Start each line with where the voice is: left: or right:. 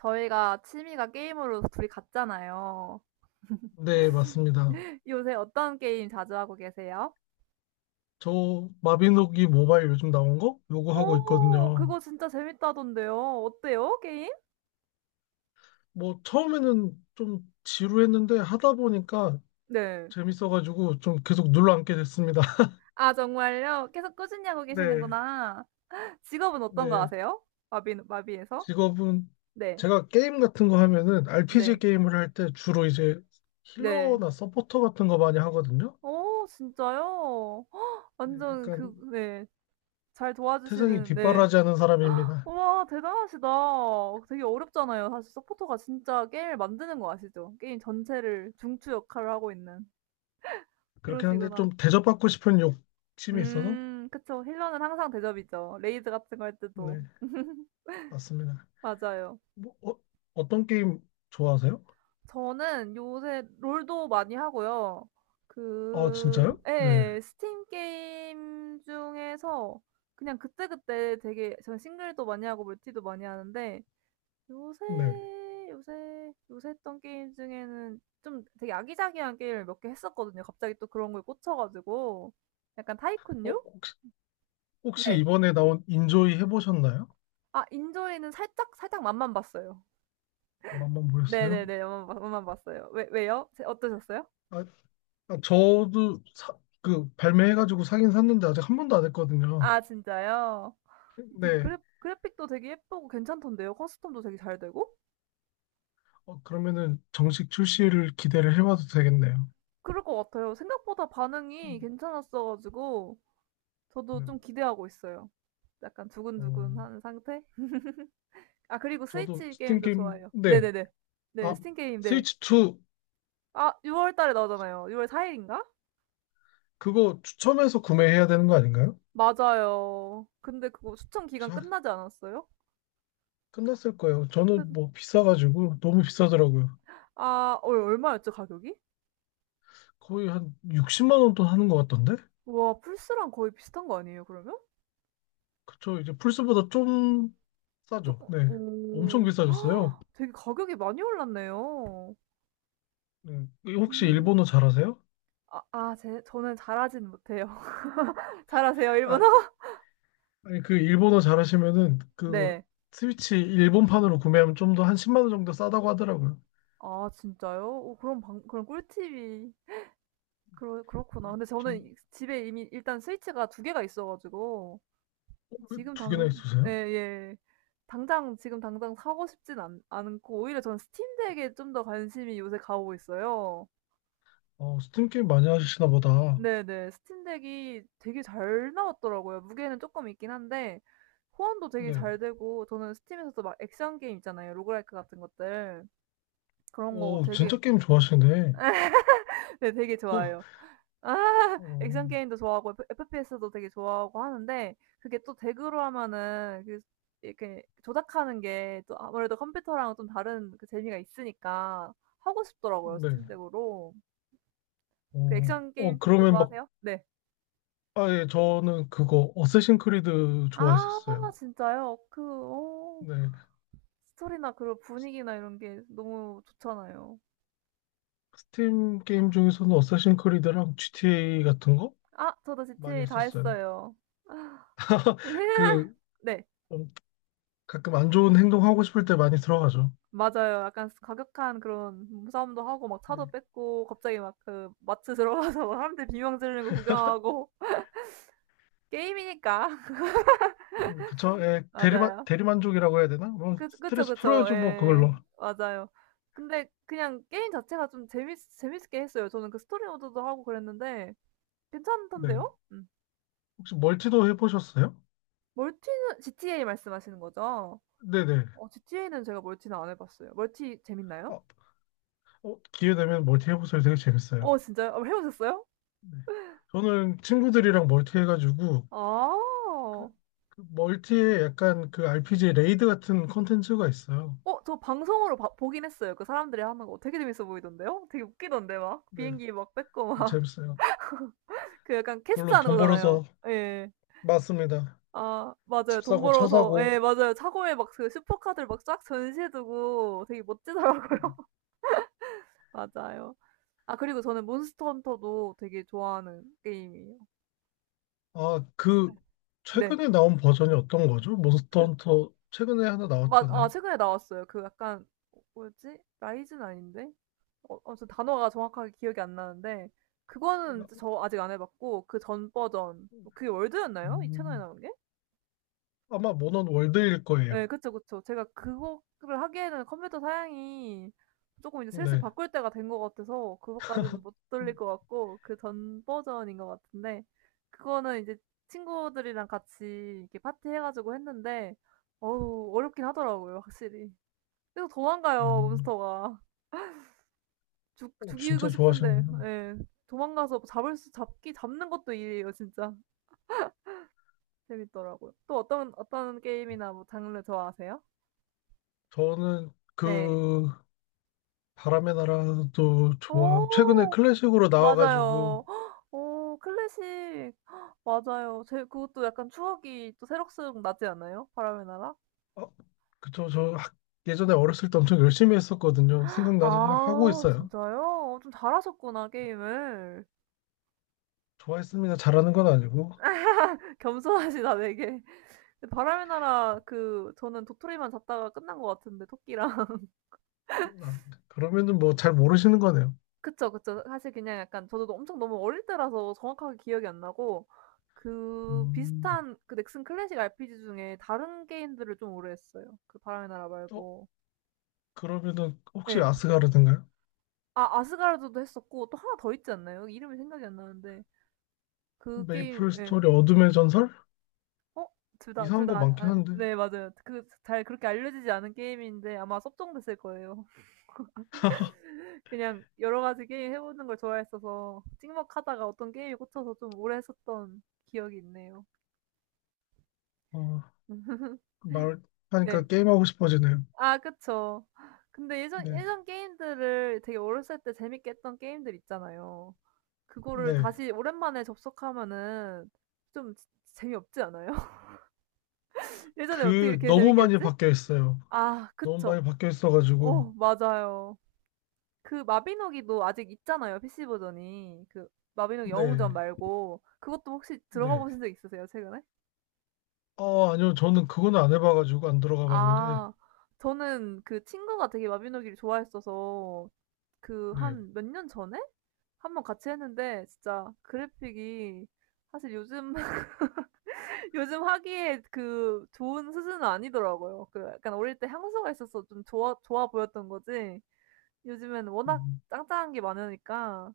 right: 저희가 취미가 게임으로 둘이 같잖아요.
left: 네, 맞습니다.
right: 요새 어떤 게임 자주 하고 계세요?
left: 저 마비노기 모바일 요즘 나온 거? 요거 하고
right: 오,
left: 있거든요.
right: 그거 진짜 재밌다던데요. 어때요, 게임?
left: 뭐 처음에는 좀 지루했는데 하다 보니까
right: 네.
left: 재밌어가지고 좀 계속 눌러앉게 됐습니다.
right: 아, 정말요? 계속 꾸준히 하고
left: 네,
right: 계시는구나. 직업은 어떤 거
left: 네.
right: 아세요? 마비에서?
left: 직업은
right: 네.
left: 제가 게임 같은 거 하면은 RPG
right: 네.
left: 게임을 할 때 주로 이제
right: 네.
left: 힐러나 서포터 같은 거 많이 하거든요.
right: 오, 진짜요?
left: 네,
right: 완전
left: 약간
right: 그, 네. 잘
left: 태생이
right: 도와주시는, 네.
left: 뒷바라지하는 사람입니다.
right: 우와 대단하시다. 되게 어렵잖아요. 사실 서포터가 진짜 게임을 만드는 거 아시죠? 게임 전체를 중추 역할을 하고 있는.
left: 그렇긴 한데
right: 그러시구나.
left: 좀 대접받고 싶은 욕심이 있어서
right: 그쵸. 힐러는 항상 대접이죠. 레이드 같은 거 할 때도.
left: 네, 맞습니다.
right: 맞아요.
left: 뭐, 어떤 게임 좋아하세요?
right: 저는 요새 롤도 많이 하고요.
left: 아,
right: 그,
left: 진짜요? 네.
right: 예, 스팀 게임 중에서 그냥 그때그때 되게, 전 싱글도 많이 하고 멀티도 많이 하는데, 요새,
left: 네.
right: 요새 했던 게임 중에는 좀 되게 아기자기한 게임을 몇 개 했었거든요. 갑자기 또 그런 거에 꽂혀가지고. 약간
left: 어,
right: 타이쿤류?
left: 혹시
right: 네.
left: 이번에 나온 인조이 해보셨나요?
right: 아, 인조이는 살짝 맛만 봤어요.
left: 아마 한번 보셨어요?
right: 네네네, 맛만 봤어요. 왜요? 어떠셨어요?
left: 아, 아, 저도 사, 그 발매해가지고 사긴 샀는데 아직 한 번도 안 했거든요.
right: 아, 진짜요? 아무튼
left: 네.
right: 그래픽도 되게 예쁘고 괜찮던데요. 커스텀도 되게 잘 되고?
left: 어, 그러면은 정식 출시를 기대를 해봐도 되겠네요.
right: 그럴 것 같아요. 생각보다 반응이 괜찮았어가지고, 저도
left: 네.
right: 좀 기대하고 있어요. 약간
left: 어,
right: 두근두근한 상태? 아, 그리고
left: 저도
right: 스위치
left: 스팀
right: 게임도
left: 게임,
right: 좋아해요.
left: 네.
right: 네네네. 네.
left: 아,
right: 스팀 게임, 네.
left: 스위치 2.
right: 아, 6월 달에 나오잖아요. 6월 4일 일인가?
left: 그거 추첨해서 구매해야 되는 거 아닌가요?
right: 맞아요. 근데 그거 추천 기간 끝나지 않았어요?
left: 끝났을 거예요. 저는
right: 그
left: 뭐 비싸가지고 너무 비싸더라고요.
right: 아얼 얼마였죠, 가격이?
left: 거의 한 60만 원 돈 하는 것 같던데?
right: 와, 플스랑 거의 비슷한 거 아니에요, 그러면?
left: 그쵸. 이제 플스보다 좀 싸죠.
right: 조금.
left: 네. 엄청
right: 오.
left: 비싸졌어요.
right: 헉, 되게 가격이 많이 올랐네요.
left: 네. 혹시
right: 음.
left: 일본어 잘하세요?
right: 아 아 제 저는 잘하진 못해요. 잘하세요,
left: 아,
right: 일본어?
left: 아니 그 일본어 잘하시면은 그
right: 네.
left: 스위치 일본판으로 구매하면 좀 더 한 10만 원 정도 싸다고 하더라고요.
right: 아, 진짜요? 오, 그럼 꿀팁이 그러 그렇구나. 근데 저는 이
left: 전
right: 집에 이미 일단 스위치가 2 개가 있어 가지고 지금
left: 두 개나
right: 당
left: 있으세요?
right: 예예. 당장 지금 당장 사고 싶진 않 않고 오히려 저는 스팀덱에 좀 더 관심이 요새 가고 있어요.
left: 어, 스팀 게임 많이 하시나 보다.
right: 네네. 스팀덱이 되게 잘 나왔더라고요. 무게는 조금 있긴 한데 호환도 되게
left: 네.
right: 잘 되고 저는 스팀에서도 막 액션 게임 있잖아요. 로그라이크 같은 것들. 그런 거
left: 오,
right: 되게
left: 진짜 게임 좋아하시네.
right: 네, 되게
left: 어,
right: 좋아해요. 아,
left: 어,
right: 액션 게임도 좋아하고 FPS 도 되게 좋아하고 하는데, 그게 또 덱으로 하면은 그 이렇게 조작하는 게 또 아무래도 컴퓨터랑 좀 다른 그 재미가 있으니까 하고 싶더라고요,
left: 네.
right: 스팀 덱으로. 그
left: 어,
right: 액션 게임 쪽도
left: 그러면 막
right: 좋아하세요? 네.
left: 아, 예, 저는 그거 어쌔신 크리드
right: 아,
left: 좋아했었어요.
right: 진짜요? 그
left: 네.
right: 스토리나 그런
left: 스-
right: 분위기나 이런 게 너무 좋잖아요.
left: 스팀 게임 중에서는 어쌔신 크리드랑 GTA 같은 거
right: 아, 저도
left: 많이
right: GTA 다
left: 했었어요.
right: 했어요.
left: 그
right: 네.
left: 음, 가끔 안 좋은 행동 하고 싶을 때 많이 들어가죠.
right: 맞아요. 약간 과격한 그런 몸싸움도 하고 막
left: 네.
right: 차도 뺏고 갑자기 막 그 마트 들어가서 막 사람들 비명 지르는 거 구경하고 게임이니까.
left: 그쵸? 예,
right: 맞아요.
left: 대리만족이라고 해야 되나? 뭐
right: 그쵸,
left: 스트레스
right: 그쵸.
left: 풀어야죠, 뭐
right: 예.
left: 그걸로.
right: 맞아요. 근데 그냥 게임 자체가 좀 재밌게 했어요. 저는 그 스토리 모드도 하고 그랬는데
left: 네.
right: 괜찮던데요? 음.
left: 혹시 멀티도 해보셨어요?
right: 멀티는 GTA 말씀하시는 거죠?
left: 네네.
right: GTA는 제가 멀티는 안 해 봤어요. 멀티 재밌나요?
left: 어, 기회 되면 멀티 해보세요. 되게 재밌어요.
right: 진짜요? 해 보셨어요?
left: 네. 저는 친구들이랑 멀티 해가지고
right: 아.
left: 그 멀티에 약간 그 RPG 레이드 같은 콘텐츠가 있어요.
right: 저 방송으로 봐 보긴 했어요. 그 사람들이 하는 거 되게 재밌어 보이던데요? 되게 웃기던데, 막
left: 네,
right: 비행기 막 뺏고
left: 그
right: 막
left: 재밌어요.
right: 그 약간 캐스트
left: 그걸로
right: 하는
left: 돈
right: 거잖아요.
left: 벌어서
right: 예.
left: 맞습니다.
right: 아, 맞아요.
left: 집
right: 돈
left: 사고 차
right: 벌어서, 예,
left: 사고.
right: 맞아요. 차고에 막 그 슈퍼카들 막 쫙 전시해 두고 되게 멋지더라고요. 맞아요. 아, 그리고 저는 몬스터 헌터도 되게 좋아하는 게임이에요.
left: 아, 그
right: 네.
left: 최근에 나온 버전이 어떤 거죠? 몬스터
right: 그
left: 헌터 최근에 하나
right: 맞 아,
left: 나왔잖아요.
right: 최근에 나왔어요. 그 약간 뭐였지? 라이즈는 아닌데? 저 단어가 정확하게 기억이 안 나는데 그거는 저 아직 안 해봤고, 그 전 버전 뭐 그게 월드였나요? 이 채널에
left: 음,
right: 나온 게?
left: 아마 모넌 월드일 거예요.
right: 네, 그쵸, 그쵸. 제가 그거를 하기에는 컴퓨터 사양이 조금 이제 슬슬
left: 네.
right: 바꿀 때가 된 것 같아서 그거까지는 못 돌릴 것 같고, 그 전 버전인 것 같은데, 그거는 이제 친구들이랑 같이 이렇게 파티 해가지고 했는데 어우, 어렵긴 하더라고요, 확실히. 그래서 도망가요,
left: 음,
right: 몬스터가. 죽
left: 어,
right: 죽이고
left: 진짜
right: 싶은데,
left: 좋아하시는구나.
right: 예. 도망가서 잡을 수 잡기 잡는 것도 일이에요, 진짜. 재밌더라고요. 또 어떤 게임이나 뭐 장르 좋아하세요?
left: 저는
right: 네.
left: 그 바람의 나라도 좋아. 최근에
right: 오,
left: 클래식으로 나와가지고
right: 맞아요. 헉, 오, 클래식. 헉, 맞아요. 제 그것도 약간 추억이 또 새록새록 나지 않아요? 바람의 나라?
left: 어, 그쵸. 저 예전에 어렸을 때 엄청 열심히 했었거든요. 생각나서 하고
right: 아,
left: 있어요.
right: 진짜요? 좀 잘하셨구나, 게임을.
left: 좋아했습니다. 잘하는 건 아니고.
right: 겸손하시다, 되게. 바람의 나라, 그 저는 도토리만 잡다가 끝난 것 같은데, 토끼랑.
left: 아, 그러면은 뭐 잘 모르시는 거네요.
right: 그쵸, 그쵸. 사실 그냥 약간 저도 엄청 너무 어릴 때라서 정확하게 기억이 안 나고, 그
left: 음,
right: 비슷한 그 넥슨 클래식 RPG 중에 다른 게임들을 좀 오래 했어요. 그 바람의 나라
left: 어,
right: 말고.
left: 그러면은 혹시
right: 네,
left: 아스가르드인가요?
right: 아, 아스가르드도 했었고 또 하나 더 있지 않나요? 이름이 생각이 안 나는데, 그 게임,
left: 메이플
right: 예.
left: 스토리 어둠의 전설?
right: 어? 둘 다 둘
left: 이상한 거
right: 다
left: 많긴
right: 아,
left: 한데.
right: 네, 맞아요. 그 잘 그렇게 알려지지 않은 게임인데, 아마 섭정됐을 거예요. 그냥 여러 가지 게임 해 보는 걸 좋아했어서 찍먹하다가 어떤 게임에 꽂혀서 좀 오래 했었던 기억이 있네요.
left: 어,
right: 네.
left: 말하니까 게임하고 싶어지네요.
right: 아, 그쵸. 근데 예전
left: 네.
right: 예전 게임들을 되게 어렸을 때 재밌게 했던 게임들 있잖아요. 그거를
left: 네.
right: 다시 오랜만에 접속하면은 좀 지 재미없지 않아요? 예전에 어떻게
left: 그
right: 이렇게
left: 너무
right: 재밌게
left: 많이
right: 했지?
left: 바뀌어 있어요.
right: 아,
left: 너무
right: 그쵸.
left: 많이 바뀌어 있어가지고.
right: 맞아요. 그 마비노기도 아직 있잖아요, PC 버전이. 그, 마비노기 영웅전
left: 네.
right: 말고 그것도 혹시 들어가
left: 네.
right: 보신 적 있으세요, 최근에?
left: 어, 아니요. 저는 그건 안 해봐가지고 안 들어가 봤는데.
right: 아, 저는 그 친구가 되게 마비노기를 좋아했어서 그
left: 네.
right: 한 몇 년 전에 한 번 같이 했는데, 진짜 그래픽이 사실 요즘 요즘 하기에 그 좋은 수준은 아니더라고요. 그 약간 어릴 때 향수가 있어서 좀 좋아 보였던 거지. 요즘엔 워낙
left: 음,
right: 짱짱한 게 많으니까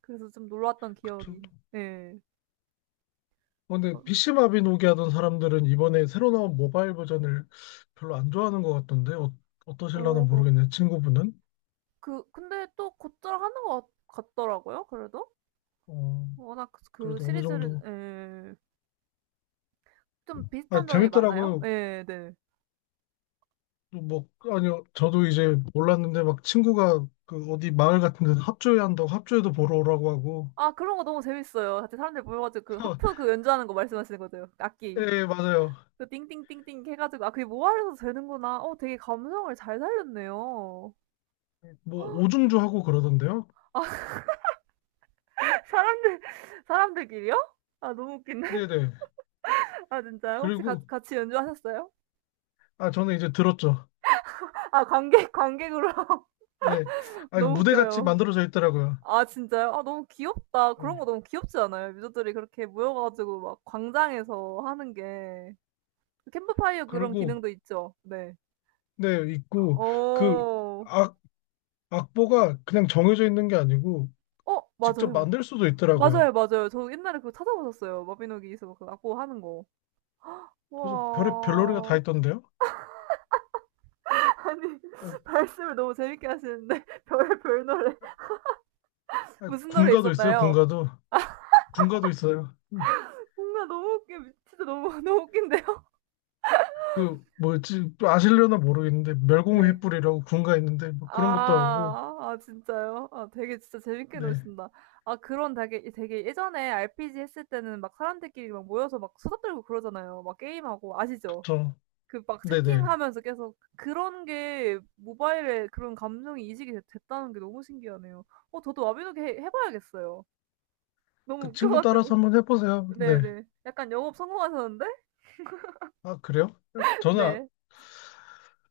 right: 그래서 좀 놀랐던
left: 그쵸.
right: 기억이. 예.
left: 어, 근데
right: 그-
left: PC 마비노기 하던 사람들은 이번에 새로 나온 모바일 버전을 별로 안 좋아하는 것 같던데 어, 어떠실라나
right: 어,
left: 모르겠네. 친구분은
right: 그 근데 또 곧잘 하는 것 같, 더라고요, 그래도.
left: 어,
right: 워낙 그
left: 그래도 어느
right: 시리즈를,
left: 정도
right: 예. 좀
left: 아
right: 비슷한 점이 많아요.
left: 재밌더라고요.
right: 예, 네.
left: 뭐 아니요 저도 이제 몰랐는데 막 친구가 그 어디 마을 같은 데서 합주회 한다고 합주회도 보러 오라고 하고
right: 아, 그런 거 너무 재밌어요. 같이 사람들 모여 가지고 그 하프, 그 연주하는 거 말씀하시는 거죠? 악기.
left: 예 맞아요.
right: 그 띵띵띵띵 해 가지고, 아, 그게 모아서 되는구나. 되게 감성을 잘 살렸네요.
left: 뭐 오중주 하고 그러던데요.
right: 아, 사람들 사람들끼리요? 아, 너무 웃기네.
left: 네네.
right: 아, 진짜요? 혹시
left: 그리고
right: 같 같이 연주하셨어요?
left: 아 저는 이제 들었죠.
right: 아, 관객으로
left: 예. 아 이거
right: 너무
left: 무대 같이
right: 웃겨요.
left: 만들어져 있더라고요.
right: 아, 진짜요? 아, 너무 귀엽다. 그런
left: 예.
right: 거 너무 귀엽지 않아요? 유저들이 그렇게 모여 가지고 막 광장에서 하는 게. 그 캠프파이어 그런
left: 그리고
right: 기능도 있죠. 네.
left: 네, 있고 그
right: 어.
left: 악, 악보가 그냥 정해져 있는 게 아니고 직접
right: 맞아요.
left: 만들 수도 있더라고요.
right: 맞아요, 맞아요. 저 옛날에 그거 찾아보셨어요, 마비노기에서 그고 하는 거.
left: 그래서 별의 별놀이가 다
right: 와.
left: 있던데요.
right: 아니,
left: 아,
right: 말씀을 너무 재밌게 하시는데 별별 노래 무슨 노래
left: 군가도 있어요.
right: 있었나요?
left: 군가도 있어요. 네,
right: 뭔가 너무 웃겨. 진짜 너무 너무 웃긴데요?
left: 그 뭐지 또 아실려나 모르겠는데 멸공의
right: 네.
left: 횃불이라고 군가 있는데 뭐 그런 것도 하고
right: 아, 진짜요? 아, 되게 진짜 재밌게
left: 네,
right: 노신다. 아, 그런 되게 되게 예전에 RPG 했을 때는 막 사람들끼리 막 모여서 막 수다 떨고 그러잖아요. 막 게임하고, 아시죠?
left: 그쵸.
right: 그 막
left: 네네.
right: 채팅하면서 계속 그런 게 모바일에 그런 감정이 이식이 됐 됐다는 게 너무 신기하네요. 저도 와비노기 해 봐야겠어요. 너무
left: 그
right: 웃겨
left: 친구 따라서
right: 가지고.
left: 한번 해보세요. 네.
right: 네네. 약간 영업 성공하셨는데?
left: 아 그래요? 저는 아-
right: 네.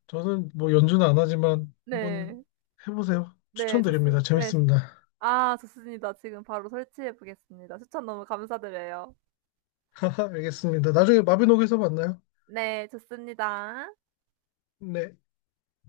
left: 저는 뭐 연주는 안 하지만 한번
right: 네.
left: 해보세요.
right: 네.
left: 추천드립니다.
right: 좋습 네.
left: 재밌습니다.
right: 아, 좋습니다. 지금 바로 설치해 보겠습니다. 추천 너무 감사드려요.
left: 알겠습니다. 나중에 마비노기에서 만나요.
right: 네. 좋습니다.
left: 네.